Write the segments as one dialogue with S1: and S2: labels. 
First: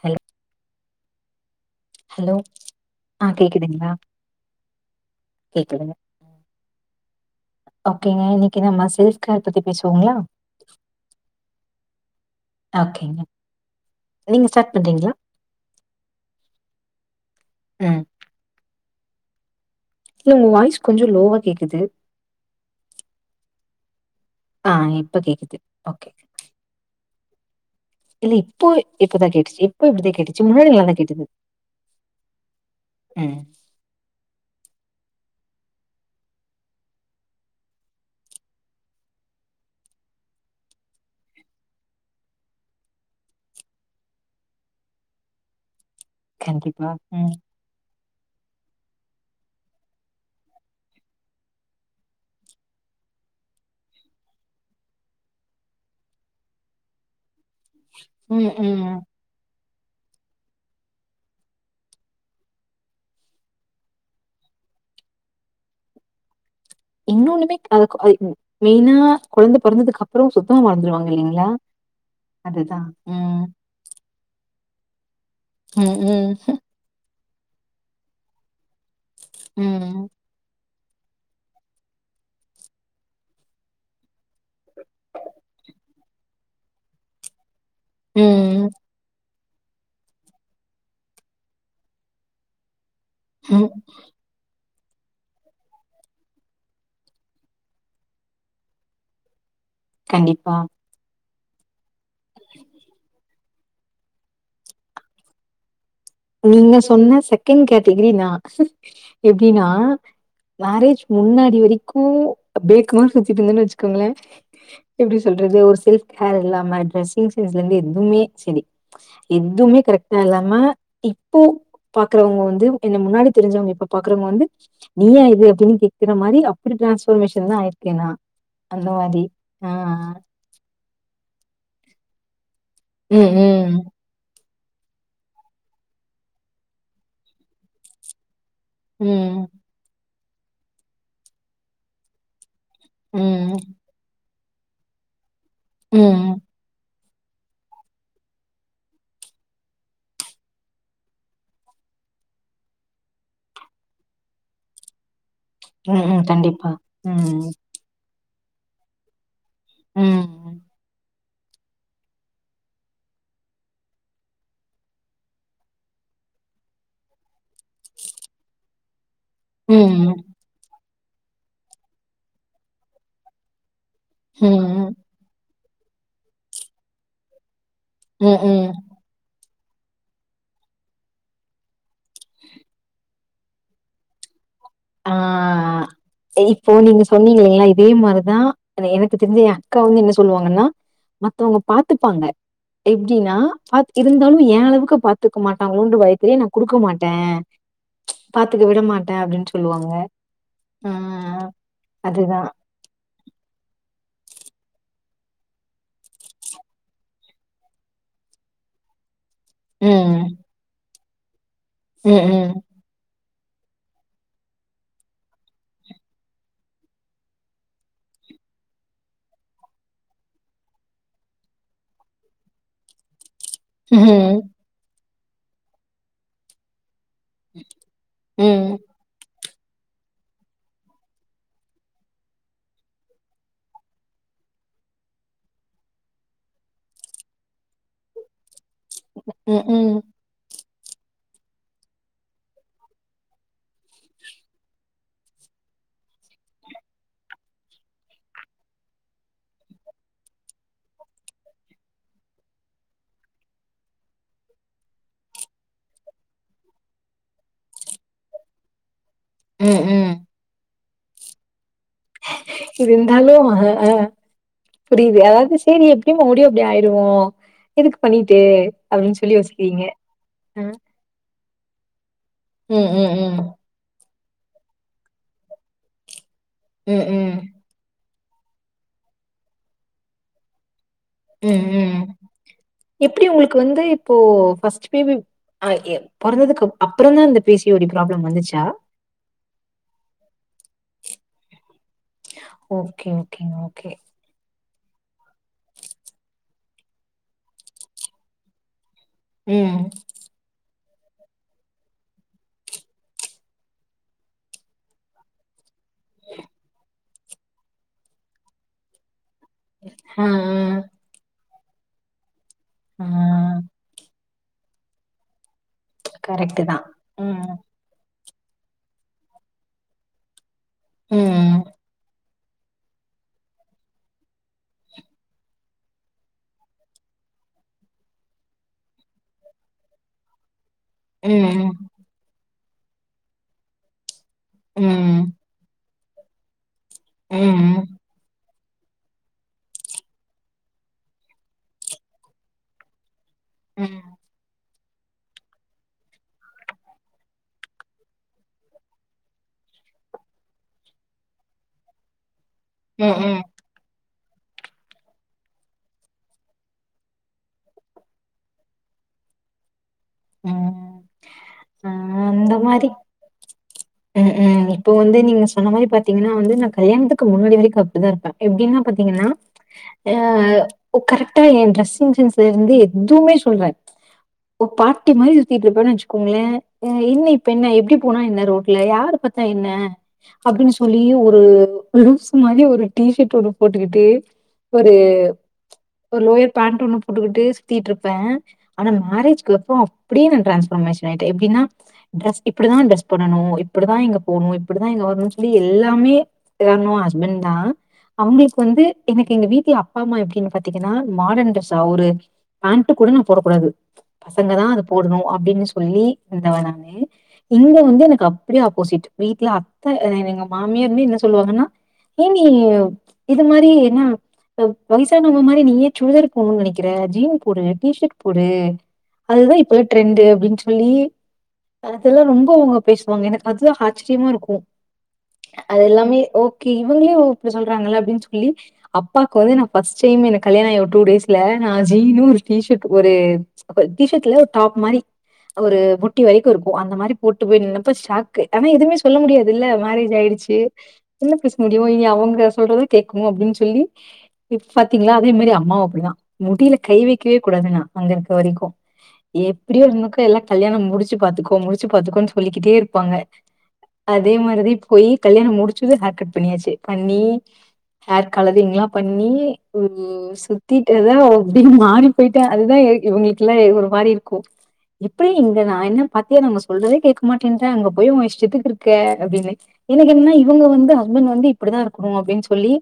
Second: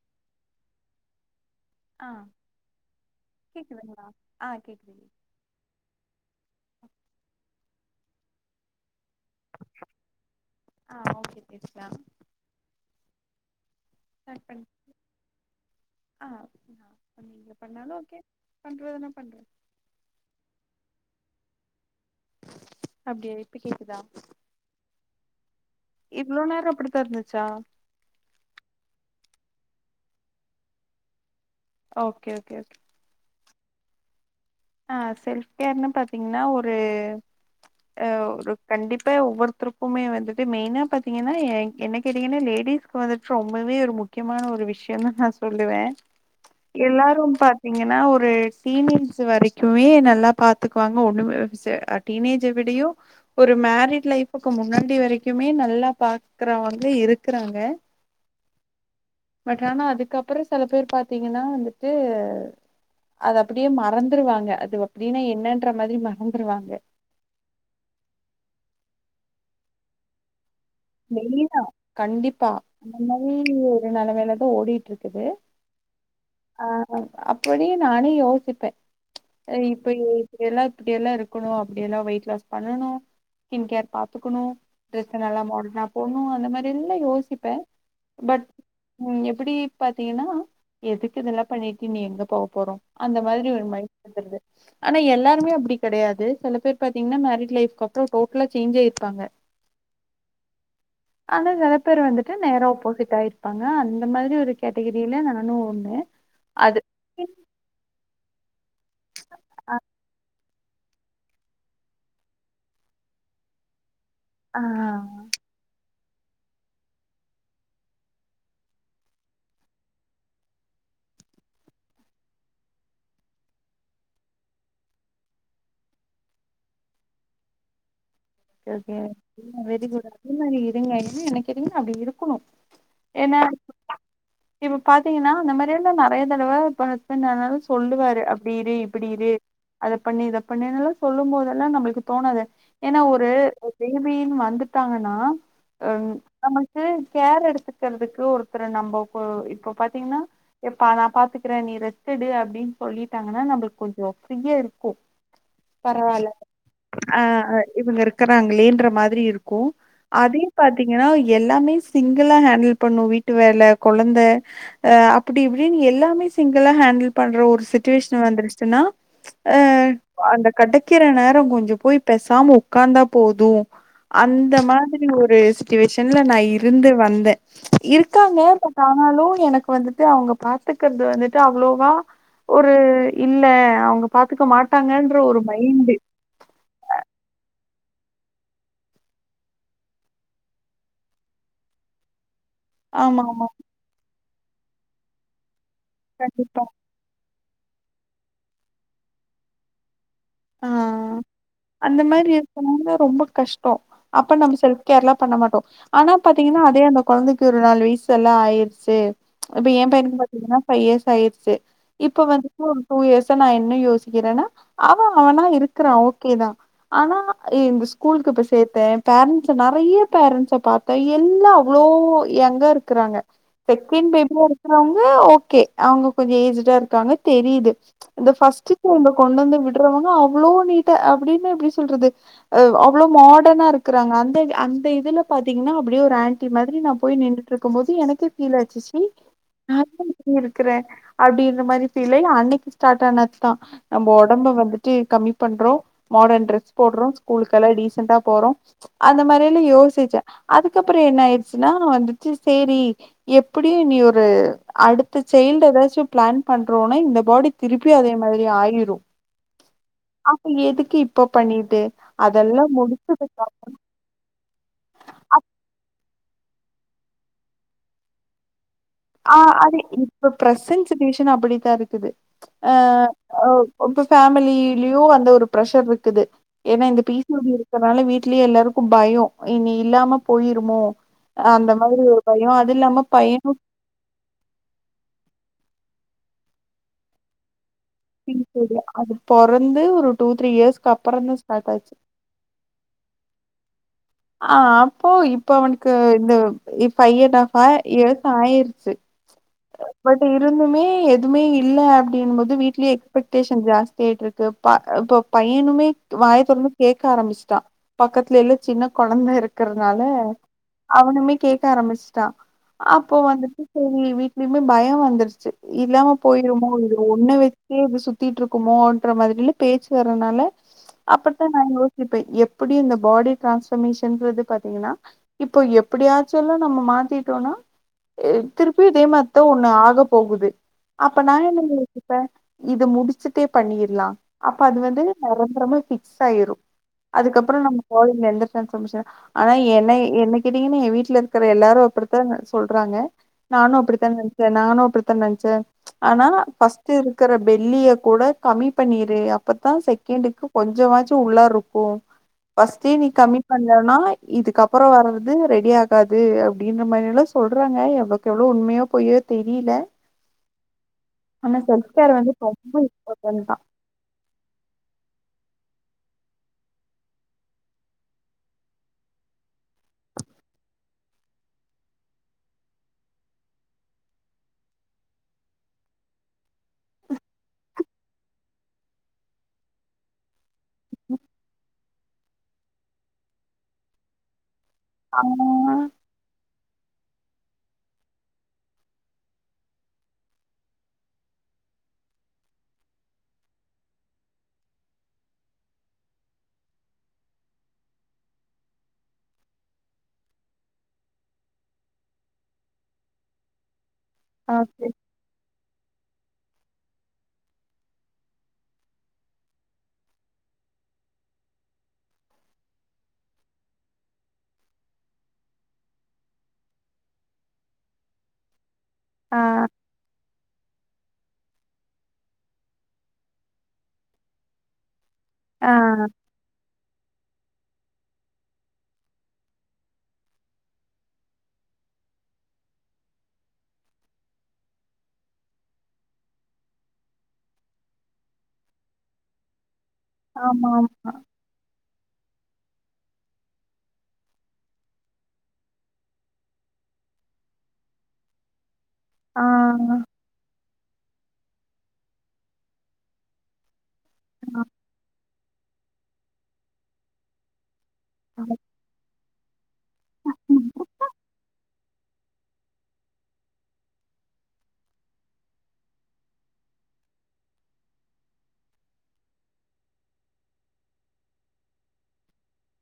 S1: Hello
S2: ஆ
S1: hello
S2: கேக்குதுங்களா ஆ கேக்குதுங்க
S1: கேக்குதுங்க ஓகேங்க இன்னிக்கு நம்ம செல்ஃப் கேர் பத்தி பேசுவோங்ளா
S2: ஆ ஓகே கேக்குதா
S1: ஓகேங்க
S2: கட்
S1: நீங்க
S2: பண்
S1: ஸ்டார்ட் பண்றீங்ளா
S2: ஆ
S1: ம்
S2: பண்டுவே தன பண்டவே
S1: இல்ல உங்க வாய்ஸ் கொஞ்சோ லோவா கேக்குது
S2: அப்டியா இப்ப கேக்குதா
S1: ஆ இப்ப கேக்குது ஓகே
S2: இவ்ளோ நேரோ அப்டி தாருந்துச்சா
S1: இல்ல இப்போ இப்பதா கேட்டுச்சு இப்போ இப்டித்தா கேட்டுச்சு முன்னாடி நல்லா தா கேட்டுது
S2: ஓகே ஓகே ஓகே
S1: ம்
S2: ஆ செல்ஃப் கேர்ன்னு பாத்தீங்கன்னா ஒரு ஆ ஒரு கண்டிப்பா ஒவ்வொருத்தருக்குமே வந்துட்டு மெயினா பாத்தீங்கன்னா ஏ என்ன கேட்டீங்கன்னா லேடிஸ் இப்போ வந்துட்டு ரொம்பவே ஒரு முக்கியமான ஒரு விஷயோ தா நா சொல்லுவே
S1: கண்டிப்பா
S2: எல்லாரு
S1: ம்
S2: பாத்தீங்கன்னா ஒரு சீமன்ஸ் வரைக்கு மே நல்லா பாத்துக்குவாங்க ஒண்ணுமே செ டீனேஜ விடயு ஒரு மேரிட் லைஃப்க்கு முன்னாடி வரைக்குமே நல்லா பாக்குறவங்க இருக்கிறாங்க
S1: ம் ம்
S2: பட் ஆனா அதுக்கப்றோ செல பேர் பாத்தீங்கன்னா வந்துட்டு அத அப்டியே மறந்துருவாங்க அது அப்டின்னா என்னன்ற மாரி மறந்துருவாங்க
S1: இன்னொன்னுமே [unintelligible] அ மெயினா கொழந்த பொறந்ததுக்கப்புறோ சுத்தமா மறந்துருவாங்க இல்லைங்களா
S2: வெளனா கண்டிப்பா
S1: அதுதா
S2: அந்த
S1: ம்
S2: மாதிரி ஒரு நிலமைல தா ஓடிட்டுருக்குது
S1: ம் ம் ம்
S2: ஆ அப்டி நானே யோசிப்பே அத இப்ப
S1: ம்
S2: யோசி அப்டியெல்லா இப்டியெல்லா இருக்கணு அப்டியெல்லா வெயிட் லாஸ் பண்ணணு ஸ்கின் கேர் பாத்துக்கணு டிரெஸ் நல்லா மாத் நா போட்ணு அந்த மாதிரி எல்லா யோசிப்பே பட்
S1: ம்
S2: ம் எப்டி பாத்தீங்கன்னா எதுக்கு இதெல்லா பண்ணிட்டு இனி எங்க போக போறோ அந்த மாதிரி ஒரு
S1: ம்
S2: மயிண்ட் வந்துருது ஆனா எல்லாருமே அப்டி கெடையாது சில பேர் பாத்தீங்கன்னா மேரேஜ் லைஃபுக்கு அப்பறோ டோட்டலா சேஞ்ச் ஆயிருப்பாங்க
S1: கண்டிப்பா
S2: ஆனா செல பேர் வந்துட்டு நேர ஆப்போசிட் ஆயி ருப்பாங்க அந்த மாதிரி ஒரு கேட்டகிரில நானு ஒண்ணு
S1: நீங்க
S2: அது
S1: சொன்ன செகண்ட் கேட்டகரி நா எப்டின்னா மேரேஜ் முன்னாடி வரைக்கு பேக்குமாறி சுத்திட்டு இருந்தேன்னு வச்சுக்கோங்களே
S2: ஆ
S1: சொல்றது ஒரு செல்ஃப் ஹேர் இல்லாம டிரெஸ்ஸிங் சென்ஸ்ல இருந்து எதுவுமே செரி எதுமே கரெக்ட்டா இல்லாம இப்போ பாக்குறவங்க வந்து என்ன முன்னாடி தெரிஞ்சவங்க இப்ப பாக்குறவங்க வந்து நீயா இது அப்டின்னு கேக்குற மாறி அப்டி டிரான்ஸ்பமேஷன் தான் ஆயிருக்கு
S2: ஓகே [unintelligible] நீங்க என்ன நெனைக்கிறீங்களோ அப்டி இருக்கணு
S1: ம்,
S2: ஏன்னா
S1: ம்.
S2: இப்ப பாத்தீங்கன்னா அந்த மாதிரியெல்லா நெறைய தடவ இப்ப ஹஸ்பண்ட் ஆனாலு சொல்லுவாரு அப்டி இரு இப்டி இரு
S1: ம்,
S2: அத பண்ணு இத பண்ணுணுல்ல சொல்லும் போதெல்லா நம்மளுக்கு தோணாது ஏன்னா ஒரு
S1: ம்,
S2: [unintelligible] வந்துட்டாங்கன்னா
S1: ம்
S2: க்கு‌ கேர் எடுத்துக்கிறதுக்கு ஒருத்தர நம்ப இப்போ பாத்திங்கனா எப்பா நா பாத்துக்கிறே நீ ரெஸ்ட் எடு அப்டின்னு சொல்லிட்டாங்கன்னா நம்ளுக்கு கொஞ்சோ ப்ரீயா இருக்கு
S1: ம், ம்.
S2: பரவால்ல
S1: கண்டிப்பா.
S2: ஆ
S1: ம்,
S2: இவுங்க இருக்கறாங்களேன்ற மாதிரி இருக்கு அதே
S1: ம்,
S2: பாத்தீங்கன்னா எல்லாமே சிங்கிளா ஹேண்டில் பண்ணு வீட்டு வேல கொழந்தை அ அப்டி இப்டின்னு எல்லாமே சிங்கிளா ஹேண்டில் பண்ற ஒரு சிச்சுவேஷன் வந்துருச்சுன்னா ஆ
S1: ம்,
S2: அந்த கெடைக்கிற நேரோ கொஞ்சோ போய் பேசாம உக்காந்தா போது அந்த
S1: ம்.
S2: மாதிரி ஒரு சச்சுவேஷன்ல நா இருந்து வந்தே
S1: ம்,
S2: இருக்காங்க
S1: ம்.
S2: ஆனாலு எனக்கு வந்துட்டு அவுங்க பாத்துக்கறது வந்துட்டு அவ்ளோவா ஒரு இல்ல அவுங்க பாத்துக்க
S1: ஆ
S2: மாட்டாங்கன்ற ஒரு மைண்டு்
S1: இப்போ நீங்க சொன்னீங்கல்லிங்களா இதே மாரிதா எனக்கு தெரிஞ்ச என் அக்காவு என்ன சொல்லுவாங்கன்னா மத்தவுங்க பாத்துப்பாங்க எப்டின்னா
S2: ஆமாமா.
S1: பா இருந்தாலு ஏ அளவுக்கு பாத்துக்க மாட்டாங்களோன்ற பயத்துல நா
S2: கண்டிப்பா.
S1: குடுக்க மாட்டே பாத்துக்க விட மாட்டே அப்டின்னு சொல்லுவாங்க
S2: ஆ அந்த மாதிரி
S1: அதுதான்.
S2: இருக்குனும்னா ரொம்ப கஷ்டோ அப்ப நம்ம செல்ப் கேர்லா பண்ண மாட்டோ ஆனா பாத்தீங்கன்னா அதே அந்த கொழந்தைக்கு ஒரு நாலு வயசு எல்லா ஆயிருச்சு இப்ப எ பையனுக்கு
S1: ம்.
S2: பாத்தீங்கன்னா ஃபைவ் இயர்ஸ் ஆயிருச்சு
S1: ம்,
S2: இப்ப
S1: ம்.
S2: வந்துட்டு டூ இயர்ஸா நா என்ன யோசிக்கிறேனா அவனா இருக்குறா ஓகே தா ஆனா இந்த ஸ்கூலுக்கு இப்ப சேத்தே பேரன்ட்ஸ் நெறைய பேரன்ட்ஸ பாத் தே எல்லா அவ்வளோ யெங்கா இருக்குறாங்க செகண்ட்
S1: ம்.
S2: பேபியா இருக்கிறவுங்க ஓகே அவுங்க கொஞ்சோ ஏஜ்டா இருக்காங்க தெரியுது இந்த ஃபர்ஸ்ட்
S1: ம்.
S2: கொழந்த கொண்டு வந்து விட் றவுங்க அவ்ளோ நீட்டா அப்டின்னா எப்டி சொல்றது அ அவ்ளோ மாடர்னா இருக்குறாங்க அந்த அந்த இதுல பாத்தீங்கன்னா அப்டியே ஒரு ஆன்டி மாதிரி நா போய் நின்டுட்ருக் போது எனக்கே பீல் ஆச்சி
S1: ம் ம்
S2: இருக்கிறே அப்படின்ற மாரி பீல்லாகி அன்னைக்கு ஸ்டார்ட் ஆனது தா நம்ம ஒடம்ப வந்து ந்துட்டு கம்மி பண்றோ மாடர்ன் ட்ரெஸ் போடுறோ ஸ்கூலுக்கெல்லா டீசெண்டா போறோ அந்த மாரி எல்லா யோசிச்சே அதுக்கப்புறோ என்ன ஆயிடுச்சுன்னா வந்துட்டு சேரி எப்படியு இன்னி ஒரு அடுத்த சைல்டு ஏதாச்சு பிளான் பண்றோனா இந்த பாடி திருப்பி அதே மாதிரி ஆயிரு
S1: ம் ம்
S2: அப்போ எதுக்கு இப்ப பண்ணிட்டு அதெல்லா
S1: இருந்தாலு
S2: முடிச்சதுக்கு
S1: அ அ புரியுது அதாவது செரி எப்படிய மருபடியு அப்படி ஆயிருவோ எதுக்கு பண்ணிட்டு அப்டின்னு
S2: ஆ
S1: சொல்லி
S2: அது
S1: யோசிக்கிறீங்க.
S2: இப்ப
S1: அ.
S2: பிரசன்ட் சுச்சுவேஷன் அப்படித்தா இருக்குது அ
S1: ம், ம், ம்.
S2: ரொம்ப ஃபேமிலிலையு வந்த ஒரு ப்ரஷர் இருக்குது ஏன்னா இந்த
S1: ம்,
S2: பீஸ்
S1: ம்.
S2: பி சி ஓடி இருக்கறனால வீட்லயே எல்லாருக்கு பயோ இனி இல்லாம போயிருமோ
S1: ம்
S2: அந்த
S1: ம்
S2: மாதிரி ஒரு பயோ அது இல்லாம
S1: எப்டி
S2: பையனு
S1: உங்களுக்கு வந்து இப்போ ஃபஸ்ட் பேபி அ எ பொறந்ததுக்கு அப்புறோந்தா அந்த பிசியோடி ப்ராப்ளம்
S2: பி சி
S1: வந்துச்சா
S2: ஓ டி அது பொறந்து ஒரு டூ த்ரீ இயர்ஸ்கு அப்புறோப்தா ஸ்டார்ட் ஆயிச்சு
S1: ஓக்கே ஓக்கே ஓக்கே
S2: ஆ அப்போ இப்ப அவனுக்கு இந்த பைவ் அண்ட் ஹாப் இயர்ஸ் ஆயிருச்சு
S1: ம்
S2: பட் இருந்துமே எதுவுமே இல்ல அப்படினும் போது வீட்டுலையு எக்ஸ்பெட்டேஷன் ஜாஸ்தி ஆயிட்டு இருக்கு ப இப்ப பையனுமே வாயத்தொரந்து கேட்க ஆரம்பிச்சுட்டா பக்கத்துலெல்லா சின்ன கொழந்த இருக்கு இருக்கிறதுனால
S1: ஆ ஆ
S2: அவனுமே கேட்க ஆரம்பிச்சிட்டா
S1: ஆ
S2: அப்போ வந்துட்டு செரி வீட்டு மே பயம் வந்துருச்சு இல்லாம
S1: கரெக்ட்டு தான்
S2: போயிருமோனு ஒன்ன
S1: ம்
S2: வச்சே இது சுத்திட்டு இருக்குமோன்ற மாதிரில பேச்சு வர்ரனால அப்படித்தா நா
S1: ம்
S2: யோசிப்பே எப்படியு இந்த பாடி டிரான்ஸ்வர்மேஷன்றது பாத்தீங்கன்னா இப்போ எப்படியாச்சுல்லா நம்ம மாத்திட்டோனா திருப்பியு இதே மா ஏதோ ஒண்ணு ஆக போகுது அப்ப நா என்னா
S1: ம்
S2: யோசிப்ப இத முடிச்சுட்டே பண்ணிடலா அப்ப அது
S1: ம்
S2: வந்து
S1: ம்
S2: ரொம்ப ரொம்ப பிக்ஸ் ஆயிரு அதுக்கப்புறோ நம்ம
S1: ம்
S2: பாடி எந்த டிரன்சவமெசனு ஆனா என்னை என்ன கேட்டீங்கன்னா வீட்டுல இருக்கிற எல்லாரு அப்படித்தா சொல்றாங்க நானு அப்படித்தா நெனச்சே நானு அப்படித்தா நெனச்ச ஆனா பர்ஸ்ட் இருக்கற பெள்ளிய கூட கம்மி பண்ணிரு அப்பத்தா செகண்டுக்கு கொஞ்சமாச்சு உள்ள இருக்கும் பஸ்டே நீ
S1: ம்
S2: கம்மி
S1: ம்
S2: பண்ணலேன்னா இதுக்கப்புறோ வர்றது ரெடி ஆகாது அப்படின்ற மாரி எல்லா சொல்றாங்க எவ்வளவுக்கு எவ்வளோ உண்மையோ போய்யோ தெரியல
S1: ம்
S2: ஆனா
S1: ஆ
S2: செல்ப் கேர் வந்து
S1: அந்த
S2: ரொம்ப
S1: மாரி
S2: இப்பார்டன்ட் தா
S1: ம் ம் இப்ப வந்து நீங்க சொன்ன மாரி பாத்தீங்கன்னா வந்து நா கல்யாணத்துக்கு முன்னாடி வரைக்கு அப்படி தா இருப்பே எப்படின்னா பாத்தீங்கன்னா ஆ கரெக்டா எ டிரரெஸ்ஸிங் சென்ஸ்ல இருந்து எதுவுமே சொல்றே ஓ பாட்டி மாரி சுத்திட்டுரிப்பேனு வச்சுக்கோங்களே என்ன இப்ப என்ன எப்படி போனா என்ன ரோட்ல யாரு பாரத்தா என்ன அப்படின்னு சொல்லி ஒரு லூஸ் மாரி ஒரு டீஷர்ட்டு ஒன்னு போட்டுக்கிட்டு ஒரு
S2: ஆ,
S1: ஒரு லோயர் பேண்ட்டு ஒண்ணு போட்டுக்கிட்டு சுத்திட்டு இருப்பே ஆனா மேரேஜ்கப்புறோ அப்படியே நா டான்ஸ்வர்மேஷன் ஆயிட்டே எப்பிடினா ட்ரெஸ் இப்படிதா ட்ரெஸ் பண்ணணு இப்படிதா இங்க போகணு இப்படிதா இங்க வரணு எல்லாமே கார்ணோ ஹஸ்பெண்ட் தா அவுங்ளுக் வந்து எனக் எங்க வீட்லே அப்பா அம்மா எப்டின் பாத்தீங்கன்னா மாடன் ட்ரஸ்ஸா அவுரு பேண்ட்டு கூட நா போடக் கூடாது பசங்க
S2: ஆ,
S1: தா அது
S2: சரி.
S1: போடுணு அப்டினு சொல்லி ந்தவ நானு இங்க வந்து எனக் அப்டியே ஆப்போசிட் வீட்ல அத்த அ எங்க மாமியார்மே என்ன சொல்லுவாங்கன்னா ஏ நீ இது மாரி என்ன அ வயசானவ்ங்க மாரி நீயே சுடிதார் போட்ணுன் நெனைக்கிற ஜீன் போடு டி ஷர்ட் போடு
S2: ஆ,
S1: அதுதா இப்பல்லா ட்ரெண்டு் அப்டின் சொல்லி அதெல்லா ரொம்ப அவ்ங்க பேசுவாங்க எனக்கு அதுதா ஆச்சர்யமா இருக்கு
S2: ஆ,
S1: அது எல்லாமே ஓகே இவங்ளே ஓ இப்டி சொல்றாங்கல்ல அப்டின் சொல்லி அப்பாக் வந்து நா ஃபஸ்ட் டைம் எனக் கல்யாணாயி ஒரு டூ டேஸ்ல நா ஜீனு ஒரு டி ஷர்ட்டு ஒரு அப்ப டி ஷர்ட் இல்ல ஒரு டாப் மாரி ஒரு முட்டி வரைக்கு இருக்கு அந்த மாரி போட்டு போய் நின்னப்ப ஷாக்கு ஆனா எதும்மே சொல்ல முடியாதுல்ல மேரேஜ் ஆயிடுச்சு
S2: ஆமாம்.
S1: என்ன பேச முடியு இனி அவங்க சொல்றத கேக்கணு அப்டின் சொல்லி இப் பாத்தீங்ளா அதே மாரி அம்மாவு அப்பிடிதா முடில கை வெக்கவே கூடாது நா அங்க இருக்க வரைக்கு
S2: ஆ,
S1: எப்பிடியோ இருந்துக்கோ எல்லா கல்யாணம் முடிச்சு பாத்துக்கோ முடிச்சு பாத்துக்கோன் சொல்லிக்கிட்டே இருப்பாங்க அதே மாரிதி போயி கல்யாணம் முடிச்சது ஹேர் கட் பண்ணியாச்சு பண்ணி ஹேர் கலரிங்லா பண்ணி ஒரு
S2: ம்.
S1: சுத்திட்டே தா அப்டி மாறி போய்ட்டே அதுதா இ இவுங்ளுக்கெல்லா எ ஒரு மாரி இருக்கு எப்பிடி இருந்த நா என்ன பாத்தியா நாங்க சொல்றதே கேக்க மாட்டேன்ற அங்க போய் உ இஷ்டத்துக்கு இருக்க அப்டின்னு எனக் என்னன்னா இவுங்க வந்து ஹஸ்பண்ட் வந்து இப்பிடிதா இருக்கணு அப்டின் சொல்லி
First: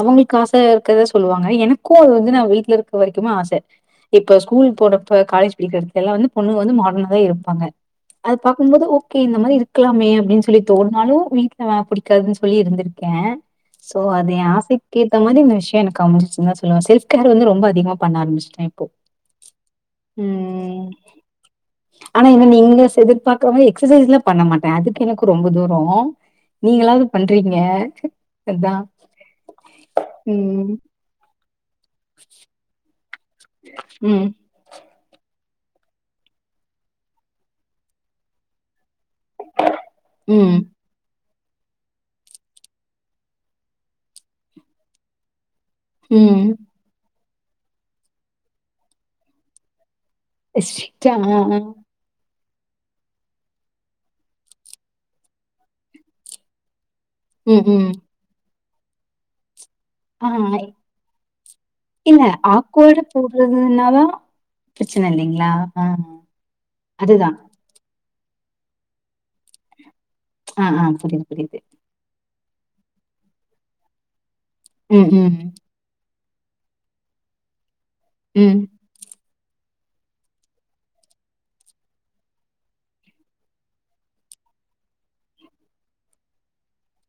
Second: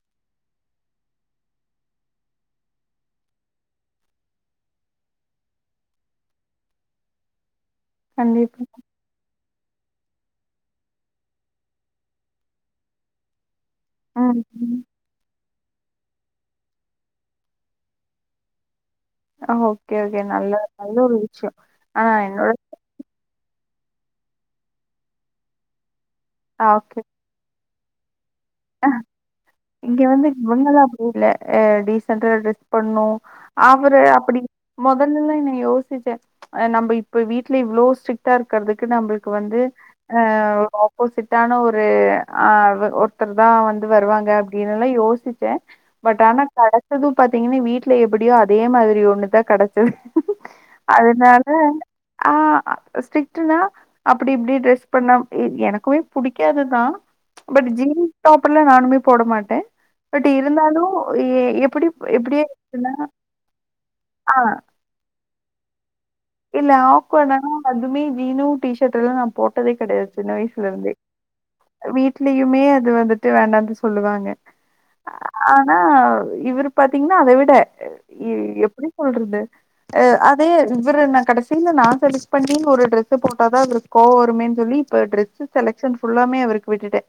S1: அவங்கள்க்கு ஆசயா இருக்கறத சொல்லுவாங்க எனக்கு அது வந்து நா வீட்லருக்க வரைக்குமே ஆச இப்ப ஸ்கூல் போறப்ப காலேஜ் படிக்கிறப்பல்லா வந்து பொண்ணுங்க வந்து மாடனா தா இருப்பாங்க அது
S2: கண்டிப்பா.
S1: பாக்கும்போது ஓகே இந்த மாரி இரு க்கலாமே அப்டின் சொல்லி தோண்னாலு வீட்லல்லா பிடிக்காதுனு சொல்லி இருந்திருக்கே சோ அது
S2: ம்,
S1: எ
S2: ம்.
S1: ஆசைக்கே த்த மாரி இந்த விஷ்யோ எனக்கு அமஞ்சுச்சுன் தா சொல்லுவ செல்ஃப் கேர் வந்து ரொம்ப அதிகமா பண்ண ஆரம்பிஸ்ட்டே இப்போ
S2: ஆ ஓகே ஓகே நல்ல
S1: உம்
S2: நல்ல ஒரு விஷ்யோ ஆனா என்னோட
S1: மைனஸ் எதிர்ப்பா காம எக்சசைஸ்லா பண்ண மாட்டே அதுக்கு எனக்கு ரொம்ப தூரோ
S2: ஆ,
S1: நீங்களாவ்து பண்றீங்க அதா.
S2: ஆ இங்க வந்து
S1: ம்.
S2: [unintelligible] ஊர்ல அ டீசன்ட்டா ட்ரஸ் பண்ணு அவரு
S1: ம்.
S2: அப்பிடி மொதல்லல்லா என்ன யோசிச்ச ஆ நம்ப இப்ப வீட்ல இவ்ளோ ஸ்ட்ரிட்டா இருக்கறதுக்கு நம்பளுக் வந்து ஆ
S1: ம்.
S2: ஒரு ஆப்போசிட்டான ஒரு ஆ அவ ஒரு த்தர் தா வந்து வருவாங்க அப்டின்னெல்லா யோசிச்சே பட் ஆனா
S1: ம்.
S2: கெட ச்சது பாத்தீங்கன்னா வீட்ல எப்பிடியோ அதே மாதிரி ஒன்னுதா கெடச்சது
S1: ஸ்ட்ரிக்ட்டா ஆ
S2: அதுனால
S1: ஆ.
S2: ஆ அ ஸ்ட்ரிட்டுனா அப்புடி இப்டி ட்ரஸ் பண்ணா இ எனக்குமே புடிக்காதுதா
S1: ம்.
S2: பட்
S1: ம்.
S2: ஜீன் டாப் எல்லா நானுமே போட மாட்டே பட்
S1: ஆ
S2: இருந்தாலு எ எ எப்பிடி
S1: இல்ல
S2: இப்பிடியே
S1: ஆக்வர்டா
S2: இருந்தான்னா
S1: போடுறதுனாதா
S2: ஆ
S1: பிரச்சன இல்லீங்ளா ஆ
S2: இல்ல
S1: அதுதா.
S2: ஆக்வேடாலா அதுமே ஜீனு டி ஷர்ட் எல்லா நா போட்டதே கெடையாது சின்ன
S1: ஆ ஆ
S2: வய்சுலருந்தே
S1: புரியுது புரியுது.
S2: வீட்லயுமே அது வந்துட்டு வேண்டான்ட்டு சொல்லுவாங்க
S1: ம் ம் ம்
S2: ஆனா இவரு பாத்தீங்ன்னா அத விட இ
S1: ம்.
S2: எப்பிடி கொல்றது ஆ அதயே இவரு நா கடைசியில நா செலக்ட் பண்ணி ஒரு ட்ரெஸு போட்டாதா இவருக் கோவ வருமே சொல்லி இப்ப டிரெஸு செலக்ஷன் ஃபுல்லாமே அவருக்கு விட்டுட்டே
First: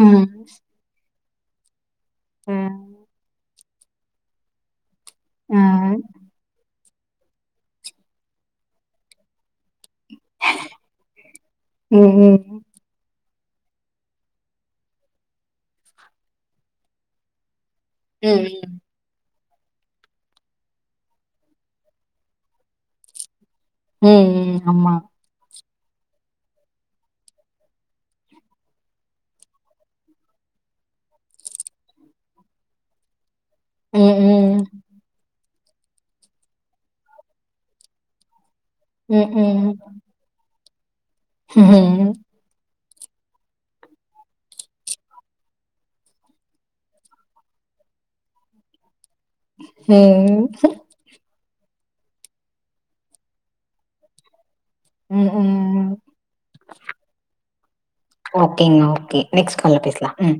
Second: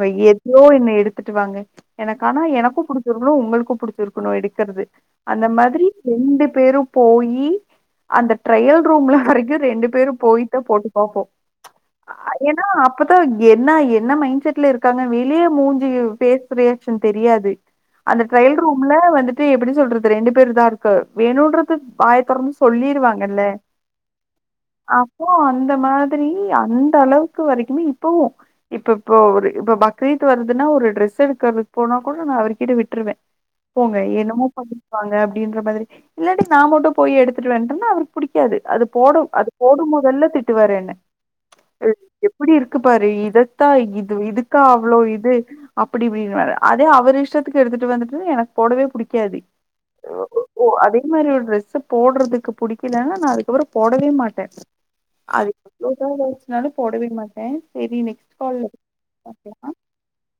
S1: ஆ.
S2: எதையோ என்ன எடுத்துட்டு வாங்க எனக்கானா
S1: ஆ.
S2: எனக்கு புடிச்சிருக்கனு உங்களுக்கு புடிச் சிருக்கனு எடுக்குறது அந்த
S1: ஆ.
S2: மாதிரி ரெண்டு பேரு போயி அந்த ட்ரையல் ரூம்ல வரைக்கு ரெண்டு பேரு போயிதா போட்டு பாப்போ
S1: ம்.
S2: ஆ ஏ
S1: ம்.
S2: னா அப்பதா என்ன என்ன மைண்ட் செட்ல இருக்காங்க வெளிய மூஞ்சிவ் பேஸ் ரியாக்ஷன் தெரியாது அந்த
S1: ம். ம்.
S2: ட்ரயல் ரூம்ல வந்துட்டு எப்டி சொல்றது ரெண்டு பேருதாருக்கு வேணுன்றது வாய தொறந்து சொல்லி ட்டு வாங்கல்ல
S1: உம் உம் அம்மா
S2: ஓ அந்த மாதிரி அந்த அளவுக்கு வரைக்குமே இப்பவூ இப்ப இப்போ அவரு இப்போ பக்ரீத் வருதுனா ஒரு டிரெஸ் எடுக்கறதுக் போனா கூட நா அவர்கிட்ட விட்ருவே போங்க
S1: ம்.
S2: என்னமோ
S1: ம்.
S2: பண்ணிட்டுவாங்க அப்டின்ற மாதிரி இல்லாட்டி நா மட்டு போயி எடுத்துட்டு வந் தா அவருக்கு புடிக்காது அது போடு
S1: ம்.
S2: அது போடும்போதெல்லா திட்டுவாரு என்ன
S1: உம்
S2: எப்புடி இருக்கு பாரு இதத்தா இது இதுக்கா அவ்ளோ இது அப்பிடி இப்டின்னுவாரு அதே அவர் இஷ்டத்துக்கு எடுத்துட்டு வந்துட்டு எனக்கு போடவே புடிக்காது
S1: உம்
S2: இந்த மாதிரி ஒரு டிரெஸ்ஸு போடுறதுக்கு புடிக்கலன்னா நா அதுக்கப்பறோ போடவே மாட்டே
S1: ம்.
S2: அது
S1: ம்.
S2: எவ்ளோதா இருன்ச்சினாலு போடவே மாட்டே செரி நெக்ஸ்
S1: ஓகேங்க ஓகே நெக்ஸ்ட் கால்ல பேசலா ம்